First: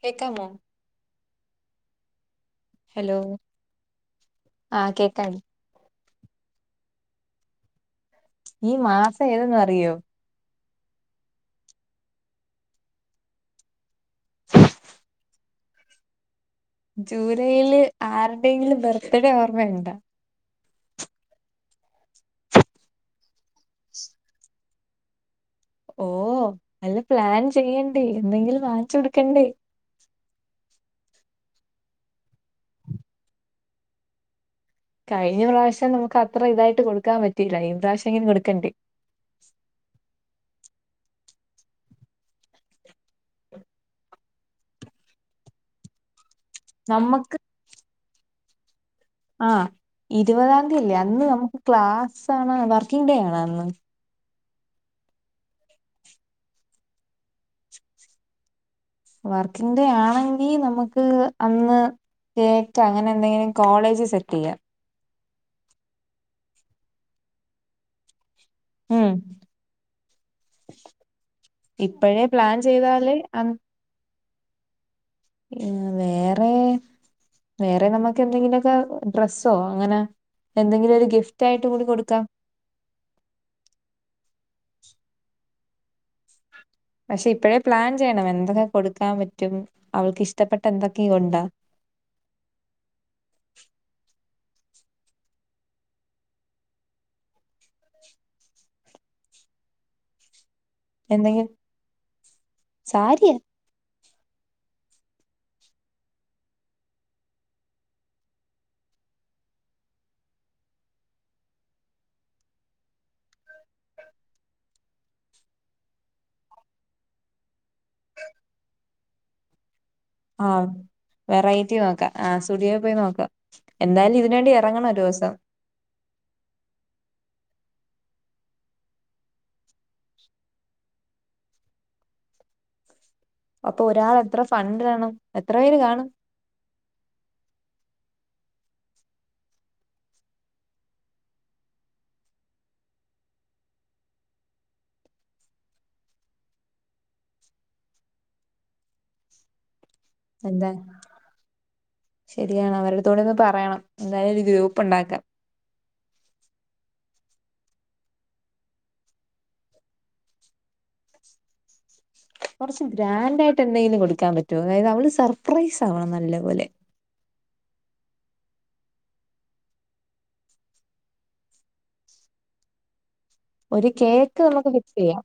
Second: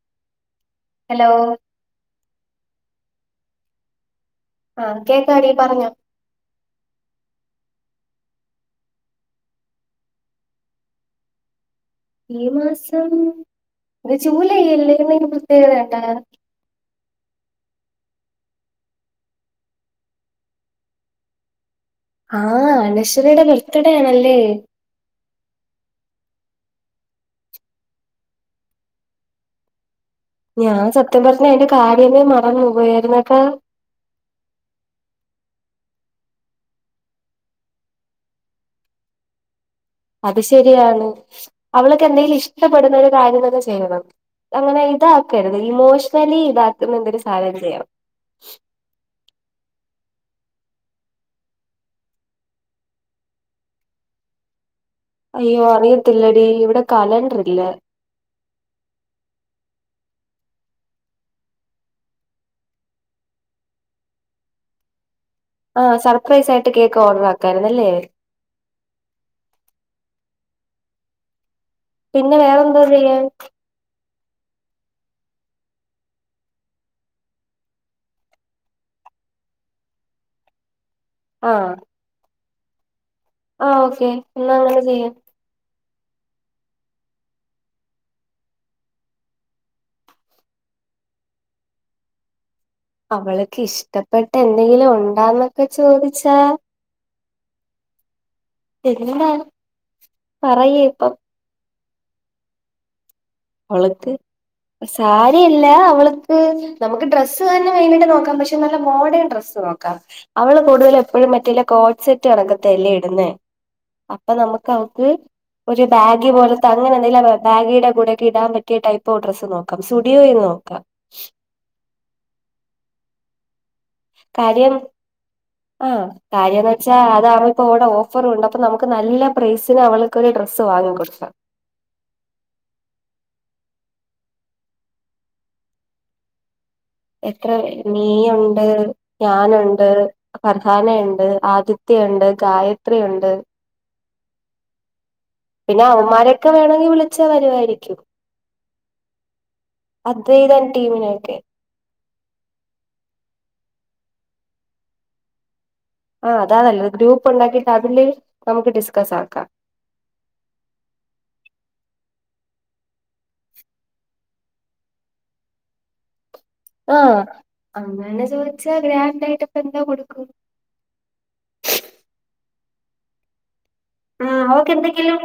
കേക്കാമോ hello hello ആ ആഹ് കേക്കാം കേക്കാടി പറഞ്ഞോ ഈ മാസ ഏതെന്നറിയോ ഈ മാസം ഇത് ജുലൈ അല്ലേന്ന് എന്തേലും പ്രത്യേകതയൊണ്ടാ ജൂലൈയില് ആരുടേങ്കിലും ബർത്ത്ഡേ ഓർമ്മയിണ്ടാ ആഹ് അനശ്വരയുടെ ബർത്ത്ഡേ ആണല്ലേ ഓ നല്ല പ്ലാൻ ചെയ്യെണ്ടേ എന്തെങ്കിലും വാങ്ങിച്ചൊടുക്കണ്ടേ ഞാൻ സത്യം പർഞ്ഞ അയ്ന്റെ കാര്യമേ മറന്ന് പോക്വായ്ര്ന്ന് കേട്ടാ കഴിഞ്ഞ പ്രാവശ്യം നമുക്ക് അത്ര ഇതായിട്ട് കൊടുക്കാൻ പറ്റീല്ല ഈ പ്രാവശ്യെങ്കിലും കൊടുക്കണ്ടേ അത് ശരിയാണ് അവൾക് എന്തേലും ഇഷ്ടപ്പെടുന്നൊരു കാര്യന്തന്നെ ചെയ്യണം അങ്ങനെ ഇതാക്കരത് ഇമോഷ്ണലി ഇതാക്കിന്ന എന്തെങ്കിലും നമ്മക്ക് സാനം ചെയ്യാം ആഹ് ഇരുപതാന്തിയല്ലേ അന്ന് നമുക്ക് ക്ലാസ്സാണാ വർക്കിംഗ് ഡേ ആണാ അന്ന് അയ്യോ അറിയത്തില്ലെടീ ഇവിടെ കലണ്ട്രില്ല വർക്കിങ്ങ് ഡേ ആണെങ്കി നമുക്ക് അന്ന് കേക്കേ അങ്ങനെ എന്തെങ്കിലും കോളേജ് സെറ്റ് ചെയ്യാം ആ സർപ്രൈസായിട്ട് കേക്ക് ഓർഡറാക്കായിരുന്നല്ലേ ഉം ഇപ്പഴേ പിന്നെ പ്ലാൻ വേറെന്തോ ചെയ്താലേ ചെയ്യാൻ അന്ന് ഏഹ് വേറെ വേറെ നമുക്ക് എന്തെങ്കിലുക്കെ ഡ്രസ്സോ അങ്ങനെ എന്തെങ്കിലും ഒരു ഗിഫ്റ്റ് ആയിട്ട് കൂടി കൊടുക്കാം ആഹ് ഓക്കെ എന്നാ അങ്ങനെ ചെയ്യാം പഷെ ഇപ്പഴേ പ്ലാൻ ചെയ്യണം എന്തൊക്കെ കൊടുക്കാംപറ്റും അവൾക്ക്ഷ്ടപ്പെട്ട എന്തൊക്കെയൊണ്ട് അവളാക്ക് ഇഷ്ടപ്പെട്ട എന്തെങ്കിലും ഒണ്ടാന്നൊക്കെ ചോദിച്ചാ പ്രഗ്നന്റണ് എന്താ പറയ് [unintelligible] സാരിയാ അവള്ക്ക് സാരിയല്ല അവളിക്ക് നമുക്ക് ഡ്രസ്സ് തന്നെ വേണ്ടീട്ട് നോക്കാം പഷെ നല്ല മോഡേൺ ഡ്രസ്സ് നോക്കാം അവള് കൂടുതലും എപ്പഴും മറ്റേ കോഡ്സെറ്റ് കണക്കിത്തേ എല്ലേ ഇടുന്നേ അപ്പൊ നമുക്ക് അവക്ക് ഒരു ബാഗി പോലത്തെ അങ്ങനെ എന്തെില ബാഗിയുടെ കൂടെ കിടാൻ പറ്റ്യേ ടൈപ്പോ ഡ്രസ്സ് നോക്കാം സുഡിയോ യി ആ നോക്കാം വെറൈറ്റി നോക്കാ ആ സുഡിയോ പോയി നോക്കാം എന്തായ്ലും ഇതിന് വേണ്ടി എറങ്ങണൊരൂസം ആ കാര്യന്ന് വെച്ചാ അത് അവളിപ്പോ അവിടെ ഓഫർ ഉണ്ട് അപ്പൊ നമുക്ക് നല്ല പ്രൈസിന് അവൾക്ക് ഒരു ഡ്രസ്സ് വാങ്ങി കെടുക്കാം അപ്പൊ ഒരാൾ എത്ര ഫണ്ടിടണം എത്ര പേര് കാണും എത്ര നീയൊണ്ട് ഞാനൊണ്ട് ഫർഹാനയൊണ്ട് ആദിത്യയൊണ്ട് ഗായത്രിയുണ്ട് പിന്നെ അവള്മാരെക്കെ വേണോങ്കി വിളിച്ചാ വെരുവാരിക്കും അദ്വൈദാൻ എന്താ ടീമിനെ ഒക്കെ ശരിയാണ് അവരുടുത്തൂടെ ഒന്ന് പറയണം എന്തായ്ലും ഒരു ഗ്രൂപ്പൊണ്ടാക്കാം ആഹ് അതാ നല്ലത് ഗ്രൂപ്പൊണ്ടാക്കീട്ട് അതില് നമുക്ക് ഡിസ്കസ്സാക്കാം കൊൻച്ച് ഗ്രാൻഡായിട്ടെന്തേലും കൊട്ക്കാൻ പറ്റോ അതായതവള് സർപ്രൈസ് ആവണം നല്ല പോലെ ആഹ് അങ്ങനെ ചോയ്ച്ചാ ഗ്രാൻഡായിട്ടിപ്പ എന്താ കൊടുക്കും ഒരു കേക്ക് ആഹ നമുക്ക് ഓക്കെ ഫിക്സ് ചെയ്യാം എന്തെങ്കിലും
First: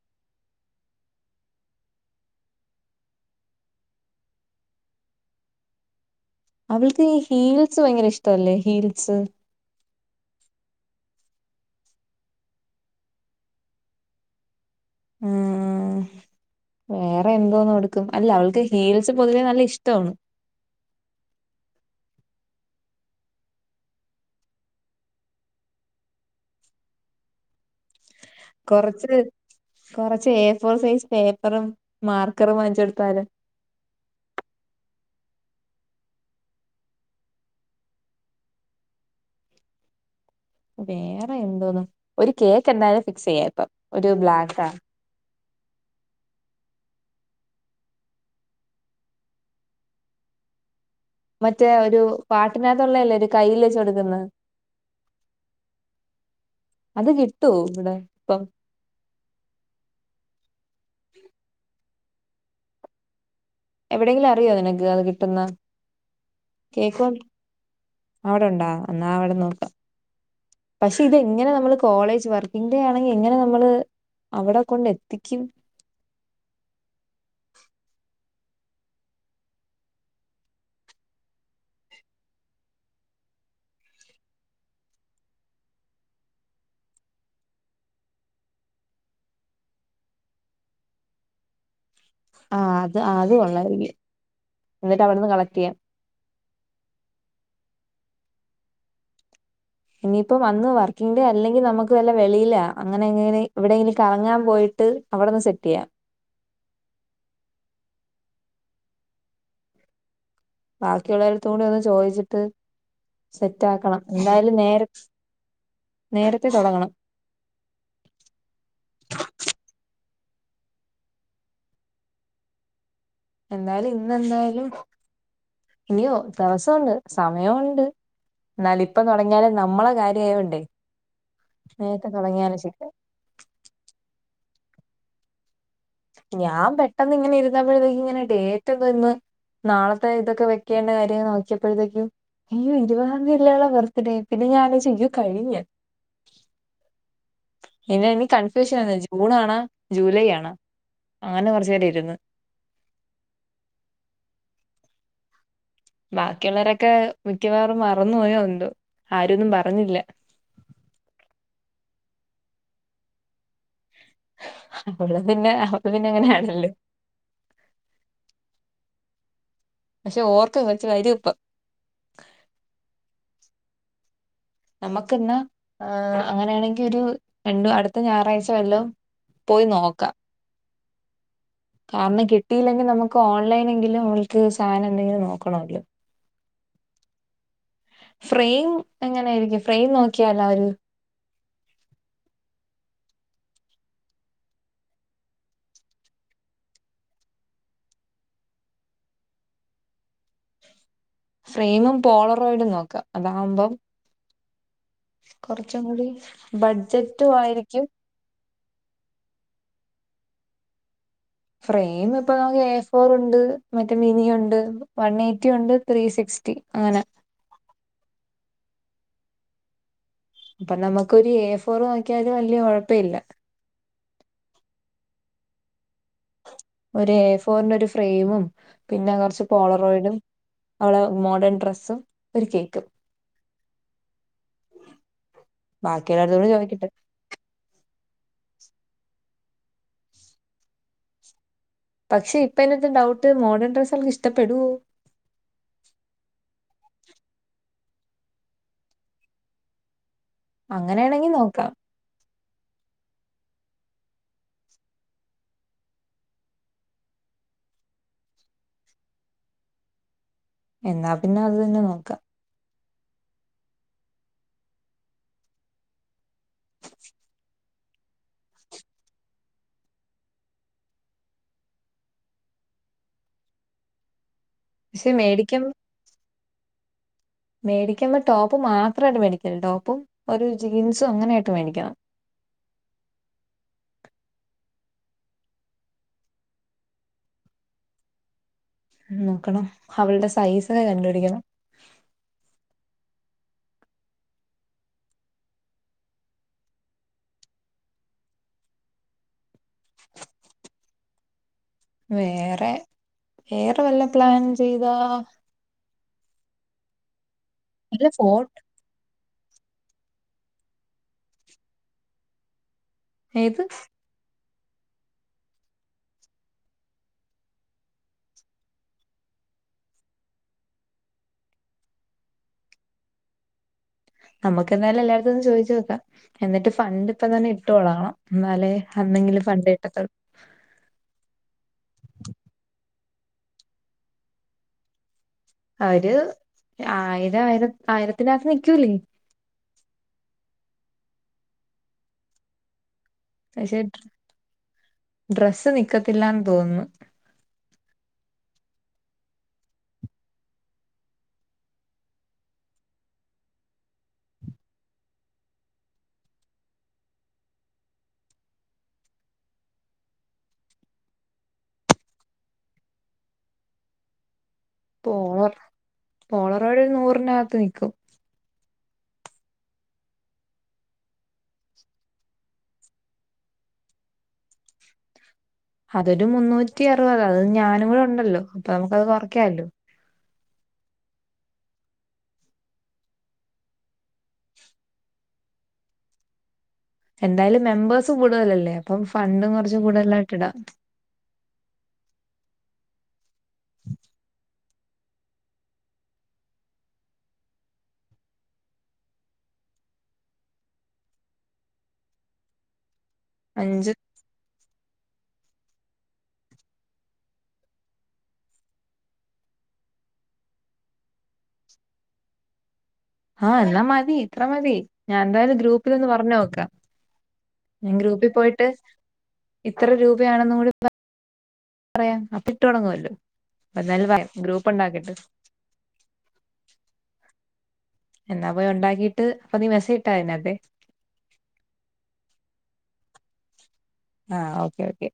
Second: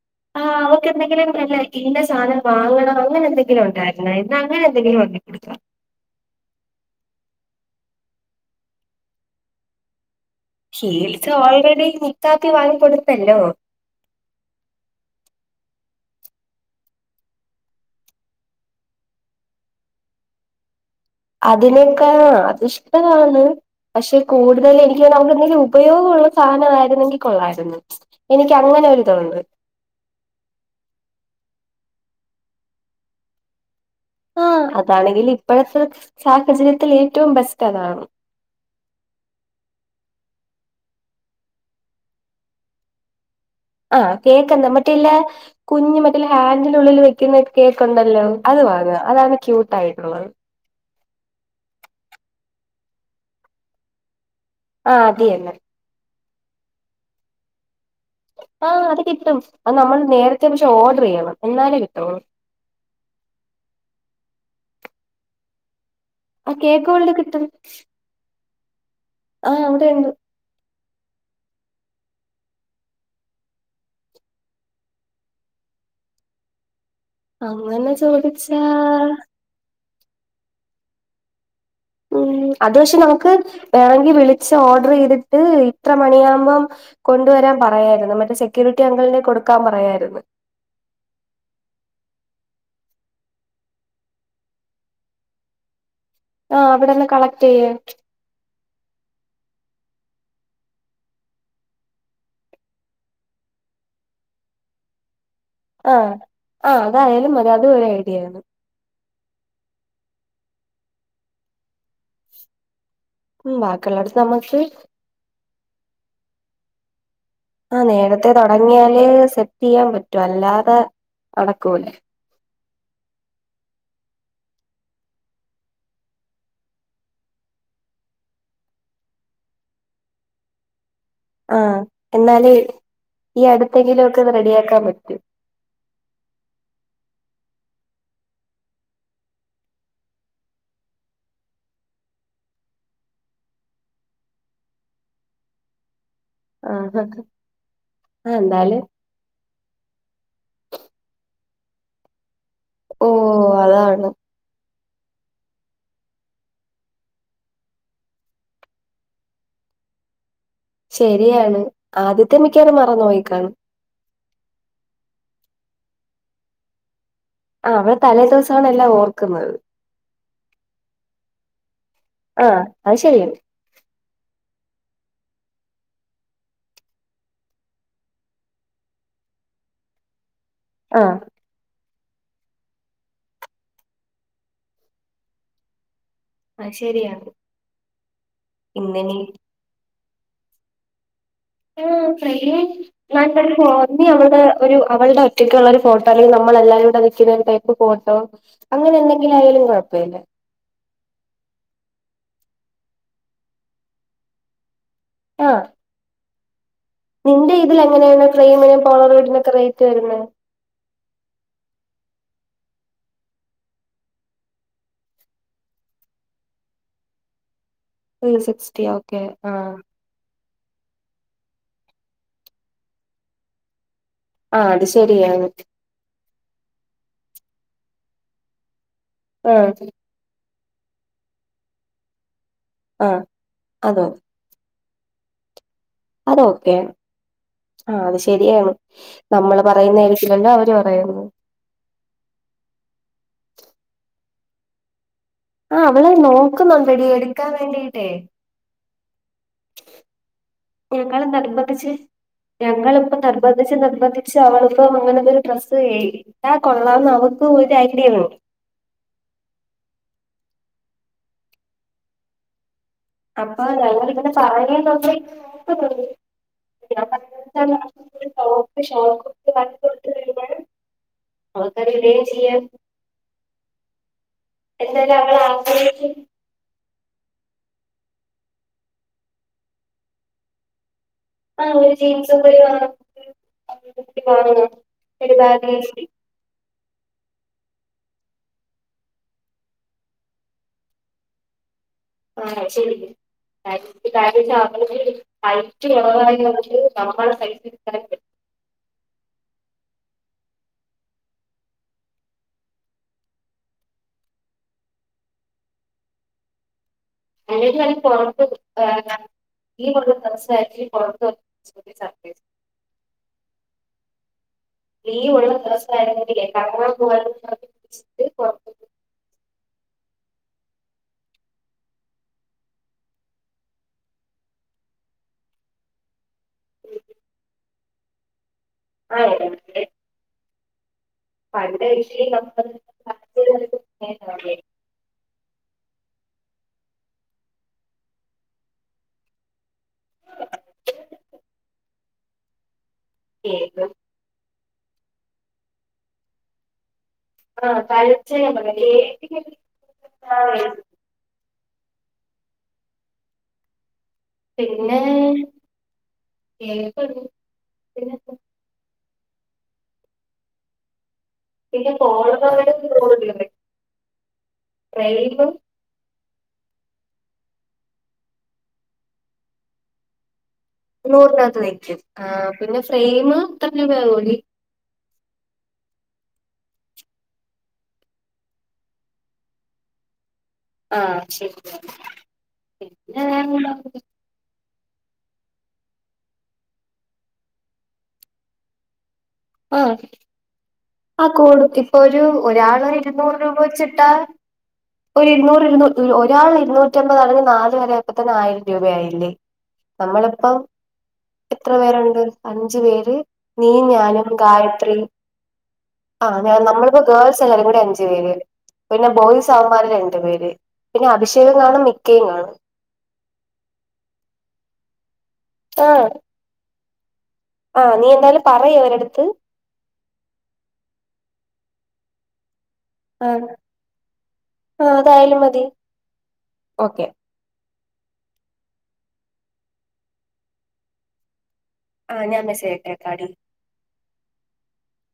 [inaudible] അവക്കെന്തെങ്കിലും നല്ല ഇന്ന സാനം വാങ്ങണം അങ്ങനെന്തെങ്കിലും ഉണ്ടായിര്ന്നാ എന്ന അങ്ങനെന്തെങ്കിലു ഒണ്ടങ്കി കൊടുക്കാ അവൾക്ക് ഈ ഹീൽസ് ഭയ്ങ്കര ഇഷ്ടൊവല്ലേ ഹീൽസ് ഹീൽസ് ഓൾറെഡി മുത്താക്കി വാങ്ങിക്കൊടുത്തല്ലോ ഉംഹ് വേറെ എന്തോന്നും കൊടുക്കും അല്ല അവൾക്ക് ഹീൽസ് പൊതുവേ നല്ല ഇഷ്ടമാണ് അതിനൊക്കാൾ അത് ഇഷ്ട്ടമാണ് പഷെ കൂടുതലെനിക്ക് തോന്ന് അവക്കെന്തേലുപയോഗുള്ള സാനവായിരിന്നെങ്കി കൊള്ളായിരുന്ന് കൊറച്ച് കൊറച്ച് എ ഫോർ സൈസ് പേപ്പറും മാർക്കറും വാങ്ങിച്ച് കൊടുത്ത ലോ ആഹ് അതാണെങ്കിൽ ഇപ്പോഴത്തെ സാഹചര്യത്തിൽ ഏറ്റവും ബെസ്റ്റ് അതാണ്. വേറെ എന്തോന് ഒരു കേക്ക് എന്തായാലും ഫിക്സ് ചെയ്യാപ്പം. ആഹ് കേക്കുന്ന മട്ടില്ല. കുഞ്ഞമറ്റെ ഹാൻഡിനുള്ളിൽ വെക്കുന്ന കേക്ക് ഉണ്ടല്ലോ അത് വാങ്ങ അതാണ് ക്യൂട്ട് ആയിട്ടുള്ളത്. മറ്റേ ഒരു പാട്ടിനകത്തുള്ളല്ലേ ഒരു കയ്യിൽ വെച്ച കൊടുക്കുന്ന ആഹ അതന്നെ. അത് കിട്ടോ ഇവിടെ ഇപ്പം.. ആഹ് അത് കിട്ടും അത് നമ്മൾ നേരത്തെ പക്ഷെ ഓർഡർയ്യണം എന്നാലേ കിട്ടോള്ളു. എവിടെയെങ്കിലും അറിയോ നിനക്ക് അത് കിട്ടുന്ന. ആ കേക്കുകൾടെകിട്ടും? അവിടെണ്ടാ എന്നാ അവിടെ നോക്കാം. അവിടെണ്ട് പക്ഷെ ഇതെങ്ങനെ നമ്മള് കോളേജ് വർക്കിംഗ് ഡേ ആണെങ്കി എങ്ങനെനമ്മള്.. അവിടെ കൊണ്ടെത്തിക്കും. അങ്ങനെചോദിച്ചാ ഉം അത്പക്ഷേ നമുക്ക് വേണെങ്കി വിളിച്ച് ഓർഡർ ചെയ്തിട്ട് ഇത്ര മണിയാകുമ്പ. കൊണ്ടുവരാൻ പറയായിരുന്നു മറ്റേ സെക്യൂരിറ്റി അംഗിളിനെ കൊടുക്കാൻ പറയാരുന്നു. ആ അത് അതു കൊള്ളായിരിക്കും എന്നിട്ട് അവിടെന്ന് കളക്റ്റിയ്യാം. ആഹ അവിടെന്ന് കളക് റ്റെയ്യ്. ഇനിയിപ്പം വന്നു വർക്കിംഗ് ഡേ അല്ലെങ്കിൽ നമുക്ക് വല്ല വെളിയിലൊ അങ്ങനെ എങ്ങനെ എവിടെയെങ്കിലും കറങ്ങാൻ പോയിട്ട് അവിടെന്ന്സെറ്റിയ്യാം. ആ ആ അതായാലും മതി അതും ഒരു ഐഡിയ ബാക്കിയുള്ളവരത്തും കൂടി ഒന്ന് ചോദിച്ചിട്ട്. ഉം സെറ്റ് ആക്കണം ബാക്കിയുള്ളടത്ത് എന്തായാലും നമുക്ക് നേര നേരത്തെ തുടങ്ങണം. ആ നേരത്തെ തുടങ്ങിയാലെ സെറ്റി യ്യാൻ പറ്റുഅല്ലാതെ നടക്കൂല്ല. എന്തായാലും ഇന്നെന്തായാലും ഇനിയോ താസോണ്ട് സമയുണ്ട്. എന്നാലും ഇപ്പം തുടങ്ങിയാലെ നമ്മളെ കാര്യയോണ്ടേ ആഹ് നേരത്തെ എന്നാല് തുടങ്ങിയാലെശ ഈ അടുത്തെങ്കിലും ഒക്കെ അത് റെഡിയാക്കാൻ പറ്റും. ഞാൻ പെട്ടെന്ന് ഇങ്ങനെ ഇരുന്നപ്പോഴത്തേക്കങ്ങനെ ഡേറ്റ് എന്തഇന്ന് നാളത്തെ ഇതൊക്കെ വെക്കേണ്ട കാര്യങ്ങൾ നോക്കിയപ്പോഴത്തേക്കും. അയ്യോ ഇരുവാന്തി അല്ലെ ഓളെ ബർത്ത്ഡേ പിന്നെ ഞാൻ അലോയ്‌ച്ചു യ്യോകഴിഞ്. ആഹ് ഇന്ന ഇനി ആഹ് കൺഫ്യൂഷൻ എന്തായാലും ആന്ന് ജൂൺ ആണാ ജൂലൈ ആണാ അങ്ങനെ കുറച്ചേരം ഇരുന്ന്. ഓ അതാണ്. ബാക്കിയുള്ളവരൊക്കെ മിക്കവാറും മറന്നു പോയോ എന്തോ ആരൊന്നും പറഞ്ഞില്ല. ശരിയാണ് ആദ്യത്യൻ മിക്കവാറും മറന്നോയിക്കാണ്. ഹ അവള് പിന്നെ അവള് പിന്നെ അങ്ങനെയാണല്ലോ. ആ അവൾ തലേദിവസാണ് എല്ലാം ഓർക്കുന്നത്. പക്ഷെ ഓർക്ക [unintelligible] പ ആഹ അത് ശരിയാണ് നമുക്ക് ഇന്നാ അങ്ങനെയാണെങ്കി ഒരു രണ്ടു അടുത്ത ഞായറാഴ്ച വല്ലും പോയി നോക്കാം. ആഹ് കാരണം കിട്ടയില്ലെങ്കിൽ നമുക്ക് ഓൺലൈനെങ്കിലും ഓൽക്ക് സാധനം ന്തെങ്കിലും നോക്കണല്ലോ. ആഹ ശരിയാണ്. ഫ്രെയിം ഇങ്ങനെ എങ്ങനായിരിക്കും ഫ്രെയിം നോക്കിയാല ഒരു [unintelligible] നല്ലൊരു ഫോ നീ അവളടെ ഒരു അവളുടെ ഒറ്റയ്ക്കുള്ളൊരു ഫോട്ടോ അല്ലെങ്കി നമ്മളെല്ലാരൂടെ നിക്കുന്നയ് പ്പ് ഫോട്ടോ അങ്ങനെ എന്തെങ്കിലും ആയാലും കുഴപ്പഇല്ല. ഫ്രെയിമും പോളറോയിഡും നോക്കാം അതാകുമ്പം ആഹ് കുറച്ചും കൂടി ബഡ്ജറ്റു ആയിരിക്കും ക്രീമിനും കോളർ വരുന്നൊക്കെ റെയ്റ്റ് വരുന്ന ഫ്രെയിം ഇപ്പൊ നമുക്ക് എ ഫോർ ഉണ്ട്, മറ്റേ മിനി ഉണ്ട്, വൺ എയ്റ്റി ഉണ്ട്, ത്രീ സിക്സ്റ്റി റ്റി അങ്ങനെ [unintelligible] സിക്സ്റ്റി ഓക്കെ ആ അപ്പൊ നമുക്കൊരു എ ഫോർ വാങ്ങിക്കിയാല് വല്യയ കുഴപ്പ ഇല്ല. ആഹ് അത് ശരിയാണ് ഒരു എ ഫോറിന്റെ ഒരു ഫ്രെയിമും പിന്നെ കുറച്ച് ആഹ് പോളറോയിഡും അവളെ മോഡേൺ ഡ്രെസ്സും ഒരു കേക്കും അ അതൊ അത് ബാക്കിയുള്ളവരോട് ചോദിക്കട്ടെ ഒക്കേയാണ് ആ അത് ശരിയാണ് നമ്മള് പറയുന്ന ആയിരിക്കില്ലല്ലോ അവര് പറയുന്നത് പക്ഷെ ഇപ്പെന്റെടത്ത്ടൗട്ട് മോഡേൺ ഡ്രസ്സ് അവൾക്ക് ഇഷ്ടപ്പെടുവോ ആ അവള് നോക്കുന്നുണ്ടടി എടുക്കാൻ വേണ്ടിട്ടേ പോയിക്ക്ണ് അങ്ങനെയാണെങ്കിൽ നോക്കാം നിർബന്തിച്ച് ഞങ്ങളിപ്പ നിർബന്ധിച്ച് നിർബന്ധിച്ച് അവളിപ്പ അങ്ങനെരു ഡ്രസ്സ് മേടി ഇട്ടാ കൊള്ളാംന്ന് അവർക്ക് ഒരു ഐഡിയ ഉള്ളൂ. എന്നാ പിന്നെ അത് തന്നെ നോക്കാം. അപ്പൊ ഞങ്ങിളിവിടെ [unintelligible] ടോപ്പ് ഷോക്ക് ഒക്കെ വൺസിക്സിറ്റി രൂപണ്. വർക്ക് രീതിയിൽ ചെയ്യാൻ എന്നാലും പക്ഷെ എല്ലാം മേടിക്കുമ്പോ ആകുമ്പോഴേക്കും മേടിക്കുമ്പോ ടോപ്പ് മാത്രട്ട് മേടിക്കല്ല ടോപ്പും ഒരു ജീൻസും അങ്ങനെ ആ ജീൻസ [inaudible] നോക്കണം അവളുടെ സൈസ് കണ്ടുപിടിക്കണം ആഹ അഹ്ശെരി [unintelligible] ടൈറ്റ് ലോഡയി വന്നിട്ട് നമ്മളെ സൈനിന് എടുക്കാനും പറ്റും വേറെ വേറെ വല്ല പ്ലാൻ ചെയ്തോ പേടിയാണ് അല്ല തുടക്കയ് ഫോട്ടോ വേണ്ട, ഈ [unintelligible] ഡ്രസ്സായിട്ട് [inaudible] ഏത് നീ ഉള്ള ദിവസാണെങ്കില് കറങ്ങാൻ പോവ [inaudible] നമുക്ക് എന്തായാലും എല്ലാടത്തും ഒന്ന് ചോദിച്ചു നോക്കാം എന്നിട്ട് ഫണ്ട് ഇപ്പ ഞാൻ ഇട്ടോളണം എന്നാലേ അന്നെങ്കിലും ഫണ്ട് കിട്ടത്തുള്ളു പണ്ടെ ഈ വിഷയ [inaudible] ആ ഒരു ആയിരം ആയിര ആയിരത്തിനകത്ത് നിൽക്കൂലേ പക്ഷെ ഡ്ര ഡ്രസ്സ് നിക്കത്തില്ലന്ന് തോന്നുന്നു. ആഹ് കളിച്ച പറ [inaudible] പിന്നെ കേക്ക് [unintelligible] പിന്നെ കോള [unintelligible] പോളർ പോളറൊരു നൂറിനകത്ത് നിക്കും. നൂറിനകത്ത് നിക്കും ആ പിന്നെ ഫ്രെയിംമ് എത്ര രൂപ ആവോ ടീ അതൊരു മുന്നൂറ്റി അറുപതാണ് അത് ഞാനും കൂടെ ഉണ്ടല്ലോ അപ്പൊ നമുക്ക്അത് കുറയ്ക്കാമല്ലോ ആഹ് ശരിയാണ് പിന്നെ എന്തായാലും മെമ്പേഴ്സ് കൂടുതലല്ലേ അപ്പം ഫണ്ടും കുറച്ച് കൂടുതലായിട്ട് ഇടാം. ആ കൂട ഇപ്പൊ ഒരു ഒരാള് ഇരുന്നൂറ് രൂപ വെച്ചിട്ടാ ഒരു ഇരുന്നൂറ് ഇരുന്നൂ ഒരാൾ ഇരുന്നൂറ്റിമ്പതാണെങ്കിൽ നാല് പേര് ആയപ്പ തന്നെ ആയിരം രൂപയായില്ലേ നമ്മളിപ്പം എത്ര പേരുണ്ട് അഞ്ചു പേര് നീയും അഞ്ച് ഞാനും. ഗായത്രി ആഹ നമ്മളിപ്പോ ഗേൾസ് എല്ലാരും കൂടെ അഞ്ചു പേര് പിന്നെ ബോയിസവമ്മാര് രണ്ടു പേര് പിന്നെ അഭിഷേകും കാണും മിക്കിയും കാണും. ആഹ് എന്നാ മതി ഇത്ര മതി ഞാൻ എന്തായാലും ഗ്രൂപ്പിൽ ഒന്ന് ആഹ് പറഞ്ഞ് നോക്കാം. ആഹ് മെയ്ൻ നീ ഗ്രൂപ്പി എന്തായാലും പോയിട്ട്! പറയ് ! ! ! ! അവരടുത്ത് ! ! ! ! ! ഇത്ര രൂപയാണെന്ന് കൂടി പറയാം അപ്പ ഇട്ടടൊ ങ്ങോലോ! ! ! ! ! ! ! ! ! ! ആഹ് ആഹ് അതായാലും മതി ഓക്കെ എന്നാ പോയി ഉണ്ടാക്കിട്ട് അപ്പൊ നീ [unintelligible] ഇട്ടായി [unintelligible] കതെ. ആ ഞാൻ മെസേജ് ഇട്ടേക്കാടി. ആഹ് ഓക്കെ ഓക്കെ.